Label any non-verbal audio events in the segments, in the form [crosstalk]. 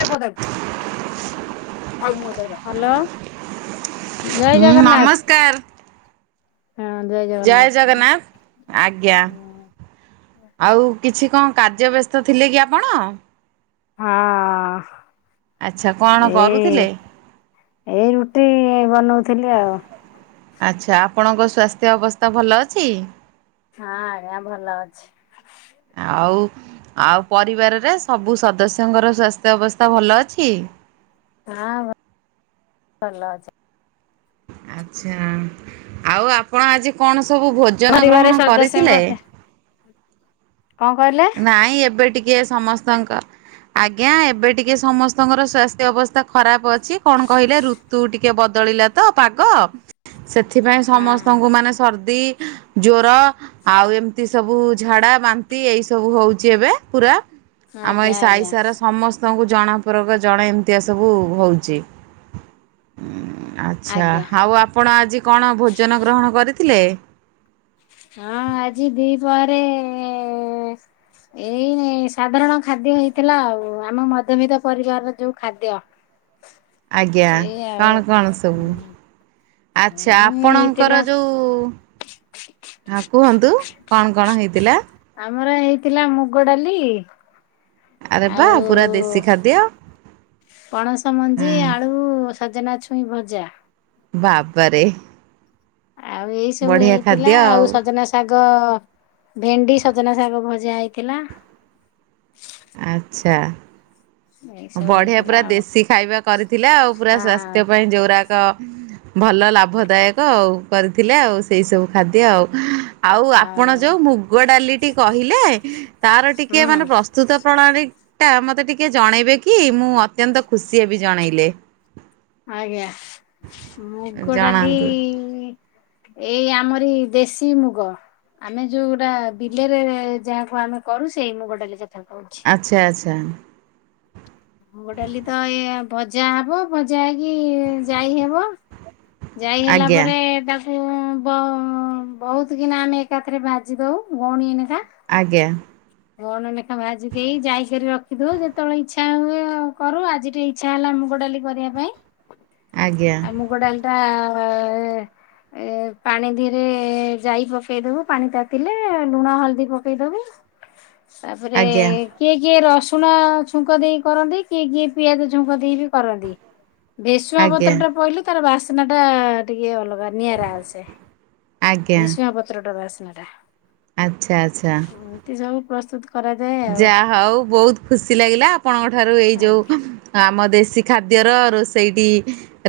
[unintelligible] Hello. ଜୟ ହୁଁ ଜଗନ୍ନାଥ ନମସ୍କାର ହୁଁ ଜୟ ଜଗ ଜୟ ଜଗନ୍ନାଥ ଆଜ୍ଞା। ହଁ ଆଉ କିଛି କଣ କାର୍ଯ୍ୟ ବ୍ୟସ୍ତ ଥିଲେ କି ଆପଣ? ହଁ ଆଚ୍ଛା କଣ ଏ କରୁଥିଲେ? ଏଇ ରୁଟି ଏଇ ବନୋଉଥିଲି ଆଉ। ଆଚ୍ଛା ଆପଣଙ୍କ ସ୍ୱାସ୍ଥ୍ୟ ଅବସ୍ତା ଭଲ ଅଛି? ହଁ ଆଜ୍ଞା ଭଲ ଅଛି। ଆଉ ଆଉ ପରିବାରରେ ସବୁ ସଦସ୍ୟଙ୍କର ସ୍ୱାସ୍ଥ୍ୟ ଅବସ୍ତା ଭଲ ଅଛି? ହଁ ଭ-ଭଲ ଅଛ। ଆଚ୍ଛା ଆଉ ଆପଣ ଆଜି କଣ ସବୁ ଭୋଜନ ପରିବାର ଗ୍ରହଣ ସଦସ୍ୟ କରିଥିଲେ? ମଧ୍ୟ କଣ କହିଲେ? ନାଇଁ ଏବେ ଟିକିଏ ସମସ୍ତଙ୍କ ଆଜ୍ଞା ଏବେ ଟିକେ ସମସ୍ତଙ୍କର ସ୍ୱାସ୍ଥ୍ୟ ଅବସ୍ଥା ଖରାପ ଅଛି କଣ କହିଲେ ଋ ତୁ ଟିକେ ବଦଳିଲା ତ ପାଗ ସେଥିପାଇଁ ହଁ ସମସ୍ତଙ୍କୁ ମାନେ ସ୍ ସର୍ଦି, ଜ୍ଵର ଆଉ ଏମତି ସବୁ ଝାଡା, ବାନ୍ତି ଏଇ ସ ସବୁ ହୋଉଚି ଏବେ ପୁରା ଆମ ଆଜ୍ଞା ଏଇ ସାଇ ଆଜ୍ଞା ସାରା ସମସ୍ ତମକୁ ଜଣାପରକ ଜଣେ ଏମିତିଆ ସବୁ ହୋଉଚି ଉଁ ଆ ଆଚ୍ଛା ଆଜ୍ଞା ଆଉ ଆପଣ ଆଜି କଣ ଭୋଜନ ଗ୍ରହଣ କରିଥିଲେ? ହଁ ଆଜି ଦି ପହରେ ଏ ଏଇ ସାଧାରଣ ଖାଦ୍ୟ ହେଇଥିଲା ଆଉ ଆମ ମଧ୍ୟବିତ୍ତ ପରିବାରର ଯୋଉ ଖାଦ୍ୟ। ଆଜ୍ଞା ସେଇ ଆଉ। କଣ କଣ ସବୁ? ଉଁ ଆଚ୍ଛା ହେଇଥିଲା ଆପଣଙ୍କର ଯୋଉ ହଁ କୁହନ୍ତୁ କଣ କଣ ହେଇଥିଲା? ଆମର ହେଇଥିଲା ମୁଗ ଡାଲି ଆରେ ବା ଆଉ ପୁରା ଦେଶୀ ଖାଦ୍ୟ। ପଣସ ମଞ୍ଜି ଆଳୁ, ସଜନା ଛୁଇଁ ଭଜା। ବାବାରେ। ଆଉ ଏଇ ସବୁ ବଢିଆ ହେଇଥିଲା ଖାଦ୍ୟ ଆଉ ସଜନା ଶ୍ ଶାଗ, ଭେଣ୍ଡି, ସଜନା ଶାଗ ଭଜା ହେଇଥିଲା। ଆଚ୍ଛା। ଏଇ ସବୁ ବଢିଆ ହେଇଥିଲା ପୁରା ଆଉ ଦେଶୀ ଖାଇବା କରିଥିଲେ ଆଉ ପୁରା ହଁ। ସ୍ଵାସ୍ଥ୍ୟ ପାଇଁ ଯୋଉରା ତ ଭଲ ଲାଭଦାୟକ ଆଉ କରିଥିଲେ ଆଉ ସେଇ ସବୁ ଖାଦ୍ୟ ଆଉ ଉଁ ଆଉ ଆପଣ ଆଜ୍ଞା ଯୋଉ ମୁଗ ଡାଲିଟି କହିଲେ ତାର ଟିକେ ହୁଁ ମାନେ ପ୍ରସ୍ତୁତ ପ୍ରଣାଳୀଟା ମତେ ଟିକେ ଜଣେଇବେ କ୍ କି ମୁଁ ଅତ୍ୟନ୍ତ ଖୁସି ହେବି ଜଣେଇଲେ। ଆଜ୍ଞା ମୁଗ ଡାଲି ଜଣାନ୍ତୁ ଏଇ ଆମରି ଦେଶୀ ମୁଗ ଆମେ ଯୋଉଟା ବିଲରେ ଯାହାକୁ ଆମେ କରୁ ସେଇ ମୁଗ ଡାଲି କଥା କୋହୁଛି। ଆଚ୍ଛା ଆଚ୍ଛା। ମୁଗ ଡାଲି ତ ଏଇଆ ଭଜା ହବ ଭଜା ହେଇକି ଜାଇ ହବ। ଯାଇ ହେଲା ଆଜ୍ଞା ପରେ ତା ଏ ବ ବୋହୁତ୍ କିନା ଆମେ ଏକାଥରେ ଭାଜି ଦୋଉ ଗଉଣିଏ ନେଖା। ଆଜ୍ଞା। ଗଅଣେ ଲେଖା ଭାଜି ଦେଇ ଯାଇକରି ରଖିଦୋଉ ଯେତେବେଳେ ଇଚ୍ଛା ହୁଏ କରୁ ଆଜି ଟିଏ ଇ ଇଚ୍ଛା ହେଲା ମୁଗ ଡାଲି କରିବା ପାଇଁ ଆଜ୍ଞା ଆଉ ମୁଗ ଡାଲିଟା ଏ ପାଣି ଧୀରେ ଯାଇ ପକେଇଦୋବୁ ପାଣି ତାତିଲେ ଲୁଣ ହଳଦୀ ପକେଇଦୋବୁ। ତାପରେ ଆଜ୍ଞା କିଏ କିଏ ରସୁଣ ଛୁଙ୍କ ଦେଇ କରନ୍ତି କିଏ କିଏ ପିଆଜ ଛୁଙ୍କ ଦେଇ ବି କରନ୍ତି। ଭେରସୁଙ୍ଗା ପତ୍ର ଆଜ୍ଞା ଟା ପଇଲେ ତାର ବାସ୍ନା ଟା ଟିକେ ଅଲଗା ନିଆରା ଆସେ। ଆଜ୍ଞା ଭେରସୁଙ୍ଗା ପତ୍ର ଟାର ବାସ୍ନା ଟା। ଆଚ୍ଛା ଆଚ୍ଛା। ଏତେ ଯୋଉ ପ୍ରସ୍ତୁତ କରାଯାଏ ଆଉ। ଯାହା ହଉ ବହୁତ ଖୁସି ଲାଗିଲା ଆପଣଙ୍କ ଠାରୁ ଏଇ ଆଜ୍ଞା ଯୋଉ ଆମ ଦେଶୀ ଖାଦ୍ୟର ରୋଷେଇଟି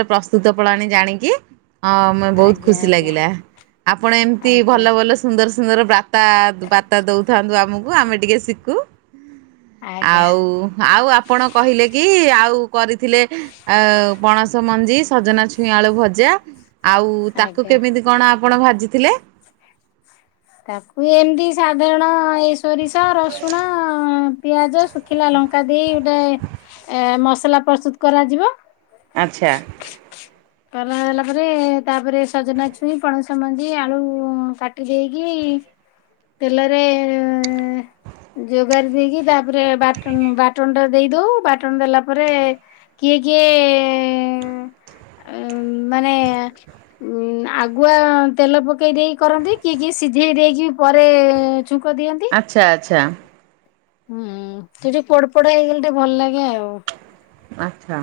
ର ପ୍ରସ୍ତୁତ ପ୍ରଣାଳୀ ଜାଣିକି। ହଁ ମୁଁ ବହୁତ୍ ଆଜ୍ଞା ଖୁସି ଆଜ୍ଞା ଲାଗିଲା। ଆପଣ ଏମତି ଆଜ୍ଞା ଭଲ ଭଲ ସୁନ୍ଦର ସୁନ୍ଦର ପ୍ରା ତା ବାର୍ତ୍ତା ଦଉଥାନ୍ତୁ ଆମକୁ ଆମେ ଟିକେ ଶିକୁ। ଆଉ ଆଉ ଆପଣ କହିଲେ କି ଆଉ କରିଥିଲେ ଆ ପଣସ ମଞ୍ଜି ସଜନା ଛୁଇଁ ଆଳୁ ଭଜା ଆଉ ଆଜ୍ଞା ତାକୁ ଆଜ୍ଞା। କେମିତି କଣ ଆପଣ ଭାଜିଥିଲେ? ତାକୁ ଏମିତି ସାଧାରଣ ଏ ସୋରିଷ ରସୁଣ ପିଆଜ ଶୁଖିଲା ଲଙ୍କା ଦେଇ ଗୋଟେ ଏ ମସଲା ପ୍ରସ୍ତୁତ କରାଯିବ। ଆଚ୍ଛା। କରାହେଲା ପରେ ତାପରେ ସଜନା ଛୁଇଁ ପଣସ ମଞ୍ଜି ଆଳୁ କାଟି ଦେଇ କି ତେଲରେ ଯୋଗାରି ଦେଇକି ତାପରେ ବାଟଣ ବାଟଣ ଟା ଦେଇଦଉ, ବାଟଣ ଦେଲା ପରେ କିଏ କିଏ ମାନେ ଉଁ ଆଗୁଆ ତେଲ ପକେଇ ଦେଇକି କରନ୍ତି। କିଏ କିଏ ସି ସିଝେଇ ଦେଇକି ବି ପରେ ଛୁଙ୍କ ଦିଅନ୍ତି। ଆଚ୍ଛା ଆଚ୍ଛା। ହୁଁ। ସେ ଟିକେ ପୋଡ ପୋଡ ହେଇଗଲେ ଟିକେ ଭଲ ଲାଗେ ଆଉ। ଆଚ୍ଛା।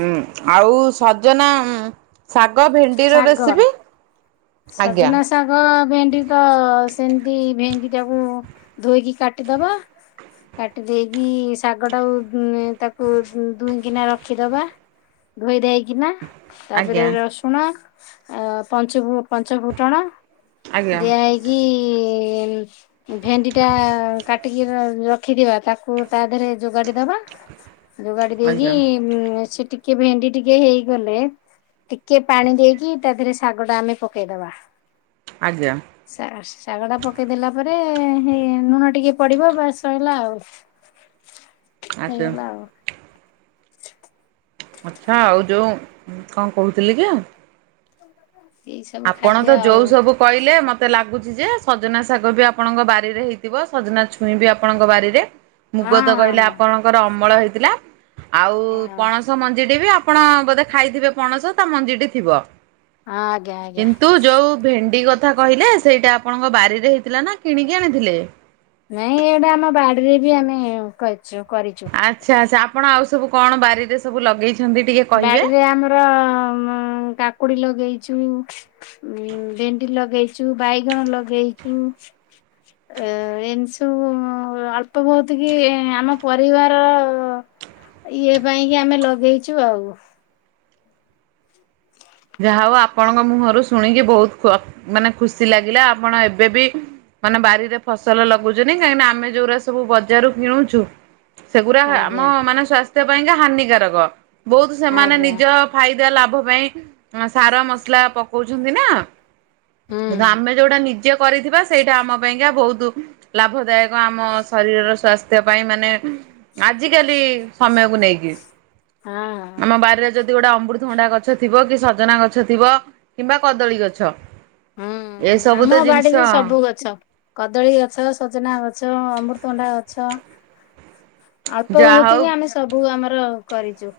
ଉଁ, ଆଉ ସଜନା ଶାଗ ଭେଣ୍ଡିର ଶାଗର। ରେସିପି। ଆଜ୍ଞା ସଜନା ଶାଗ ଭେଣ୍ଡି ତ ସେମିତି ଭେଣ୍ଡି ଟାକୁ ଧୋଇକି କାଟିଦବା। କାଟି ଦେଇକି ଶାଗ ଟାକୁ ତାକୁ ଦୁହିଁ କିିନା ରଖିଦବା। ଧୋଇ ଦେଇକିନା। ତାପରେ ଆଜ୍ଞା ରସୁଣ ପଞ୍ଚୁ ପଞ୍ଚ ଫୁଟଣ ଆଜ୍ଞା ଦିଆ ହେଇ କି ଭେଣ୍ଡି ଟା କାଟିକି ରଖିଥିବା ତାକୁ ତା ଦେହରେ ଯୋଗାଡି ଦବା। ଯୋଗାଡି ଦେଇକି ଆଜ୍ଞା ସେ ଟିକେ ଭେଣ୍ଡି ଟିକେ ହେଇଗଲେ ଟିକେ ପାଣି ଦେଇକି ତା ଦେହରେ ଶାଗ ଟା ଆମେ ପକେଇଦବା। ଆଜ୍ଞା। ଶା ଶାଗ ଟା ପକେଇଦେଲା ପରେ ହେଇ ଲୁଣ ଟିକେ ପଡ଼ିବ ବାସ୍ ଶଇଲା ଆଉ। ହେଇଗଲା ଆଚ୍ଛା ଆଉ। ଆଚ୍ଛା, ଆଉ ଯୋଉ କଣ କହୁଥିଲି କି ଏଇ ସବୁ ଆପଣ ତ ଖାଦ୍ୟ ଯୋଉ ଆଉ। ସବୁ କହିଲେ ମୋତେ ଲାଗୁଚି ଯେ ସଜନା ଶାଗ ବି ଆପଣଙ୍କ ବାରିରେ ହେଇଥିବ ସଜନା ଛୁଇଁ ବି ଆପଣଙ୍କ ବାରିରେ ହଁ ମୁଗ ତ ହଁ କହିଲେ ହଁ ଆପଣଙ୍କର ଅମଳ ହେଇଥିଲା। ଆଉ ହଁ ପଣସ ମଞ୍ଜିଟି ବି ଆ ଆପଣ ବୋଧେ ଖାଇଥିବେ ପଣସ ତା ମଞ୍ଜିଟି ଥିବ। ହଁ। କିନ୍ତୁ ଯୋଉ ଭେଣ୍ଡି କଥା କହିଲେ ସେଇଟା ଆପଣଙ୍କ ବାରିରେ ହେଇଥିଲା ନା କିଣିକି ଆଣିଥିଲେ? ନାଇଁ ଏଇଟା ଆମ ବାଡ଼ିରେ ବି ଆମେ କରିଚୁ କରିଚୁ। ଆଚ୍ଛା, ଆଚ୍ଛା ଆପଣ ଆଉ ସବୁ କଣ ବାରିରେ ସବୁ ଲଗେଇଛନ୍ତି? ଟିକେ କହିବେ? ବାଡ଼ିରେ ଆମର ଉଁ ମ୍ କାକୁଡ଼ି ଲଗେଇଛୁ। ଉଁ ଭେଣ୍ଡି ଲଗେଇଛୁ, ବାଇଗଣ ଲଗେଇଛୁ। ଏ- ଏମି ସବୁ ଅଳ୍ପ ବହୁତ କି ଆମ ପରିବାର ଇଏ ପାଇଁ କି ଆମେ ଲଗେଇଛୁ ଆଉ। ଯାହା ହଉ ଆପଣଙ୍କ ମୁହଁରୁ ଶୁଣିକି ବହୁତ- ଖ ମାନେ ଖୁସି ଲାଗିଲା ଆପଣ ଏବେ ବି ମାନେ ବାରିରେ ଫସଲ ଲଗୁଛନ୍ତି କାହିଁକି ନା ଆମେ ଯୋଉଟା ସବୁ ବଜାରରୁ କିଣୁଛୁ ସେଗୁଡ଼ା ଆମ ଆଜ୍ଞା ମାନେ ସ୍ଵାସ୍ଥ୍ୟ ପାଇଁକା ହାନିକାରକ ବହୁତ ସେମାନେ ଆଜ୍ଞା ନିଜ ଫାଇଦା ଲାଭ ପାଇଁ ସାର ମସଲା ପକଉଛନ୍ତି ନା। ହୁଁ କିନ୍ତୁ ଆମେ ଯୋଉଟା ନିଜେ କରିଥିବା ସେଇଟା ଆମ ପାଇଁକା ବହୁତ ଲାଭଦାୟକ ଆମ ଶରୀରର ସ୍ଵାସ୍ଥ୍ୟ ପାଇଁ ମାନେ ଆଜିକାଲି ସମୟକୁ ନେଇକି। ହଁ,। ଆମ ବାରିରେ ଯଦି ଗୋଟେ ଅମୃତଭଣ୍ଡା ଗଛ ଥିବ କି ସଜନା ଗଛ ଥିବ କିମ୍ବା କଦଳୀ ଗଛ। ହୁଁ ଏସବୁ ଆମ ତ ବାଡିରେ ଜିନିଷ ସବୁ ଗଛ। କଦଳୀ ଗଛ, ସଜନା ଗଛ, ଅମୃତଭଣ୍ଡା ଗଛ। ଅଳ୍ପ ଯାହା ବହୁତ ହଉ କି ଆମେ ସବୁ ଆମର କରିଛୁ।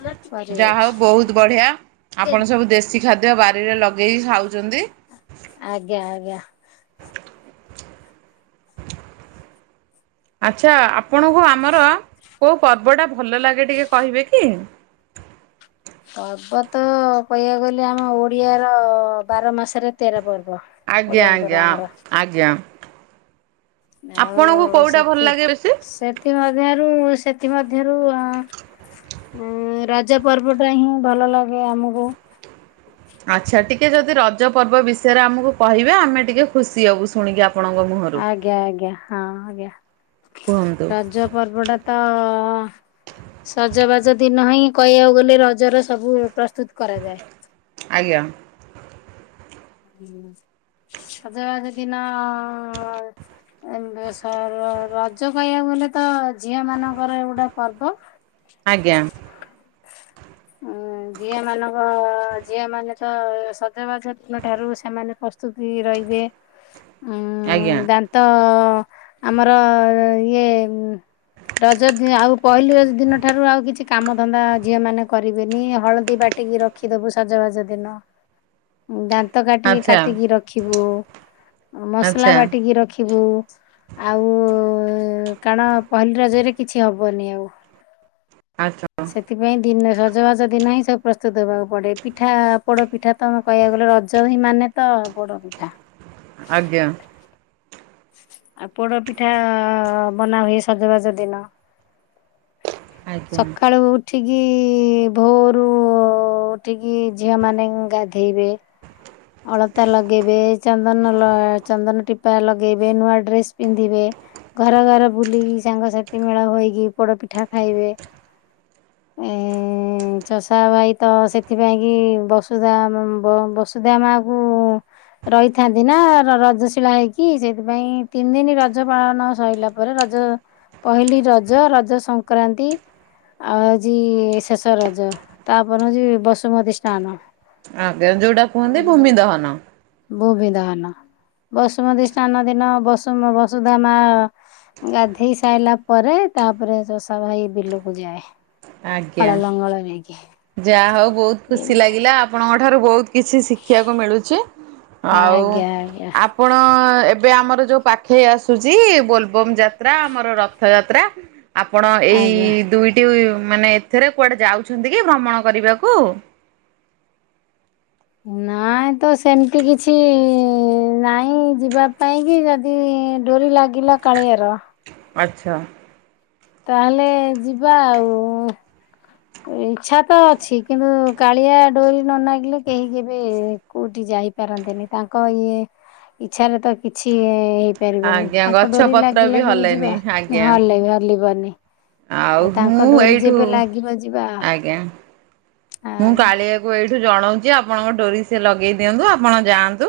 ଆମର ଯାହା ହଉ ବହୁତ ବଢ଼ିଆ ଆପଣ ସବୁ ଦେଶୀ ଖାଦ୍ୟ ବାରିରେ ଲଗେଇକି ଖାଉଛନ୍ତି। ଆଜ୍ଞା, ଆଜ୍ଞା। ଆଚ୍ଛା ଆପଣଙ୍କୁ ଆମର କେଉଁ ପର୍ବଟା ଭଲ ଲାଗେ ଟିକେ କହିବେ କି? ପର୍ବ ତ କହିବାକୁ ଗଲେ ଆମ ଓଡ଼ିଆ ର ବାର ମାସରେ ତେର ପର୍ବ। ଆଜ୍ଞା ଓଡ଼ିଆଙ୍କର ଆଜ୍ଞା ଆମର। ଆଜ୍ଞା। ଆପଣଙ୍କୁ ଆଉ କୋଉଟା ଭଲ ସେଥି- ଲାଗେ ବେଶୀ? ସେଥି ମଧ୍ୟରୁ ସେଥି ମଧ୍ୟରୁ ଉଁ ରଜ ପର୍ବ ଟା ହିଁ ଭଲ ଲାଗେ ଆମକୁ। ଆଚ୍ଛା ଟିକେ ଯଦି ରଜ ପର୍ବ ବିଷୟରେ ଆମକୁ କହିବେ ଆମେ ଟିକେ ଖୁସି ହବୁ ଶୁଣିକି ଆପଣଙ୍କ ମୁହଁରୁ। ଆଜ୍ଞା, ଆଜ୍ଞା, ହଁ ଆଜ୍ଞା କୁହନ୍ତୁ ରଜ ପର୍ବଟା ତ ସଜବାଜ ଦିନ ହିଁ କହିବାକୁ ଗଲେ ରଜର ସବୁ ପ୍ରସ୍ତୁତ କରାଯାଏ। ଆଜ୍ଞା। ହୁଁ ସଜବାଜ ଦିନ ଏମତି ର - ରଜ କହିବାକୁ ଗଲେ ତ ଝିଅ ମାନଙ୍କର ଏ ଗୋଟା ପର୍ବ। ଆଜ୍ଞା। ଉଁ ଝିଅ ମାନଙ୍କ ଝିଅ ମାନେ ତ ସଜବାଜ ଦିନ ଠାରୁ ସେମାନେ ପ୍ରସ୍ତୁତି ହେଇ ରହିବେ। ଉଁ ଆଜ୍ଞା। ଦାନ୍ତ ଆମର ଇଏ ରଜ ଆଉ ପହିଲି ଦିନ ଠାରୁ ଆଉ କିଛି କାମ ଧନ୍ଦା ଝିଅ ମାନେ କରିବେନି ହଳଦୀ ବାଟିକି ରଖିଦବୁ ସଜବାଜ ଦିନ। ଉ ଦାନ୍ତ କାଟି ଆଚ୍ଛା କାଟିକି ରଖିବୁ। ଉ ମସଲା ଆଚ୍ଛା ବାଟିକି ରଖିବୁ। ଆଉ କାରଣ ପହିଲି ରଜରେ କିଛି ହେବନି ଆଉ। ଆଚ୍ଛା। ସେଥିପାଇଁ ଦିନରେ ରଜଭଜ ଦିନ ହିଁ ସବୁ ପ୍ରସ୍ତୁତ ହେବାକୁ ପଡ଼ିବ ପିଠା ପୋଡ଼ ପିଠା ତମୁକୁ କହିବାକୁ ଗଲେ ରଜ ହିଁ ମାନେ ତଳ ପୋଡ ପିଠା। ଆଜ୍ଞା। ଆଉ ପୋଡ଼ ପିଠା ବନାହୁୁଏ ସଜବାଜ ଦିନ। ଆଜ୍ଞା ସଖାଳୁ ଠିକି ଭୋଉରୁ ଉଠିକି ଝିଅମାନେ ଗାଧେଇବେ। ଅଳତା ଲଗେଇବେ ଚନ୍ଦନଲ ଚନ୍ଦନ ଟିପା ଲଗେଇବେ ନୂଆ ଡ୍ରେସ୍ ପିନ୍ଧିବେ। ଘର ଘର ବୁଲିକି ସାଙ୍ଗସାଥି ମେଳ ହୋଇକି ପୋଡ ପିଠା ଖାଇବେ। ଏ ଚଷା ଭାଇ ତ ସେଥିପାଇଁକି ବସୁଧା ଆମେ ଵ ସୁଧା ମା ଆମେକୁ ରହିଥାନ୍ତି ନା ରଜଶିଳା ହେଇକି ସେଇଥିପାଇଁ ତିନି ଦିନ ରଜ ପାଳନ ସଇଲା ପରେ ରଜ ପହିଲି ରଜ ରଜ ସଂକ୍ରାନ୍ତି। ଆଉ ଆଜି ଶେଷ ରଜ ତାପରେ ହେଉଛି ବସୁମତୀ ସ୍ନାନ। ଆଜ୍ଞା ଯେଟା ବୋ ବିଧାନ। ବସୁମତୀଷ୍ନା ନ ଦିନ ବସୁମ ବସୁଧା ମା ଗାଧେଇ ସାଇସାଲା ପରେ ତାପରେ ଚଷା ଭାଇ ବିଲକୁ ଯାଏ। ହଳ ଆଜ୍ଞା ଲଙ୍ଗଳ ନେଇକି ଯାହା ହଉ ବହୁତ୍ ଖୁସି ଏମତି ଲାଗିଲା। ଆ ଠାରୁ ବହୁତ କିଛି ଶିଖିବାକୁ ମିଳୁଛି ଆଉ ଆଜ୍ଞା ଆଜ୍ଞା ଆପଣ ଏବେ ଆମର ଯୋଉ ପାଖେଇ ଆସୁଚି ବୋଲବମ୍ ଯାତ୍ରା ଆମର ରଥ ଯାତ୍ରା। ଆପଣ ଏଇ ଆଜ୍ଞା। ଦୁଇଟି ମାନେ ଏଥିରେ କୁଆଡେ ଯାଉଛନ୍ତି କି ଭ୍ରମଣ କରିବାକୁ? ନାଆଁ ତ ସେମିତି କିଛି ନାଇଁ ଯିବା ପାଇଁ କି। ଏଡୋରି ଲାଗିଲା କାଳିଆର। ଆଚ୍ଛା। ତାହେଲେ ଯିବା ଆଉ। ଇଚ୍ଛା ତ ଅଛି କିନ୍ତୁ କାଳିଆ ଡୋରି ନ ନାଗିଲେ କେହି କେହିଜିବେ କୋଉଠି ଯାଇପାରନ୍ତିନି ତାଙ୍କ ଇଏ ଇଚ୍ଛାରେ ତ କିଛି ପାରିବନି ଆଜ୍ଞା ତାଙ୍କ ଗଛ ଡୋରି ପତ୍ର ଲାଗି ବି ଲାଗିକି ହଲେନି ଯିବା ଆଜ୍ଞା। ହଲି ହଲିବାନି। ଆଉ ମୁଁ ଏଇଠୁ ଲାଗିବ ଯିବା। ଆଜ୍ଞା। ମୁଁ ଆଜ୍ଞା କାଳିଆକୁ ଏଇଠୁ ଜଣଉଚି ଆପଣଙ୍କ ଡୋରି ସେ ଲଗେଇ ଦିଅନ୍ତୁ ଆପଣ ଯାଆନ୍ତୁ।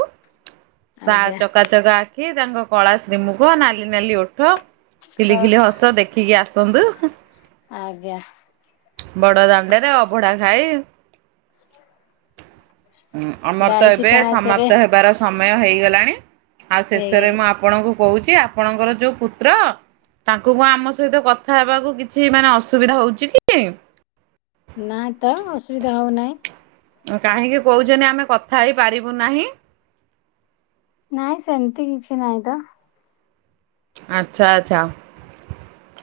ତା ଆଜ୍ଞା ଚକା ଚକା ଆଖି ତାଙ୍କ କଳା ଶ୍ରୀମୁଖ ନାଲି ନାଲି ଓଠ। ଛ ଖିଲି ଖିଲି ହସ ଦେଖିକି ଆସନ୍ତୁ। ଆଜ୍ଞା। ବଡ ଦାଣ୍ଡରେ ଅଭଢା ଖାଇ ଅମର ତ ବାଇଶି ଏବେ ପାହାଚରେ ସମାପ୍ତ ହେବାର ସମୟ ହେଇଗଲାଣି ଆଉ ଶେଷରେ ହେଇଗଲେ ମୁଁ ଆ୍ ଆପଣଙ୍କୁ କହୁଚି ଆପଣଙ୍କର ଯୋଉ ପୁତ୍ର ତାଙ୍କୁ କଣ ଆମ ସହିତ କଥା ହେବାକୁ କିଛି ମାନେ ଅସୁବିଧା ହଉଚି କି? ନାଆଁ ତ ଅସୁବିଧା ହଉନାହିଁ। କାହିଁକି କହୁଛନ୍ତି ଆମେ କଥା ହେଇ ପାରିବୁ ନାହିଁ? ନାଇଁ ସେମିତି କିଛି ନାହିଁ ତ ଆଚ୍ଛା ଆଚ୍ଛା।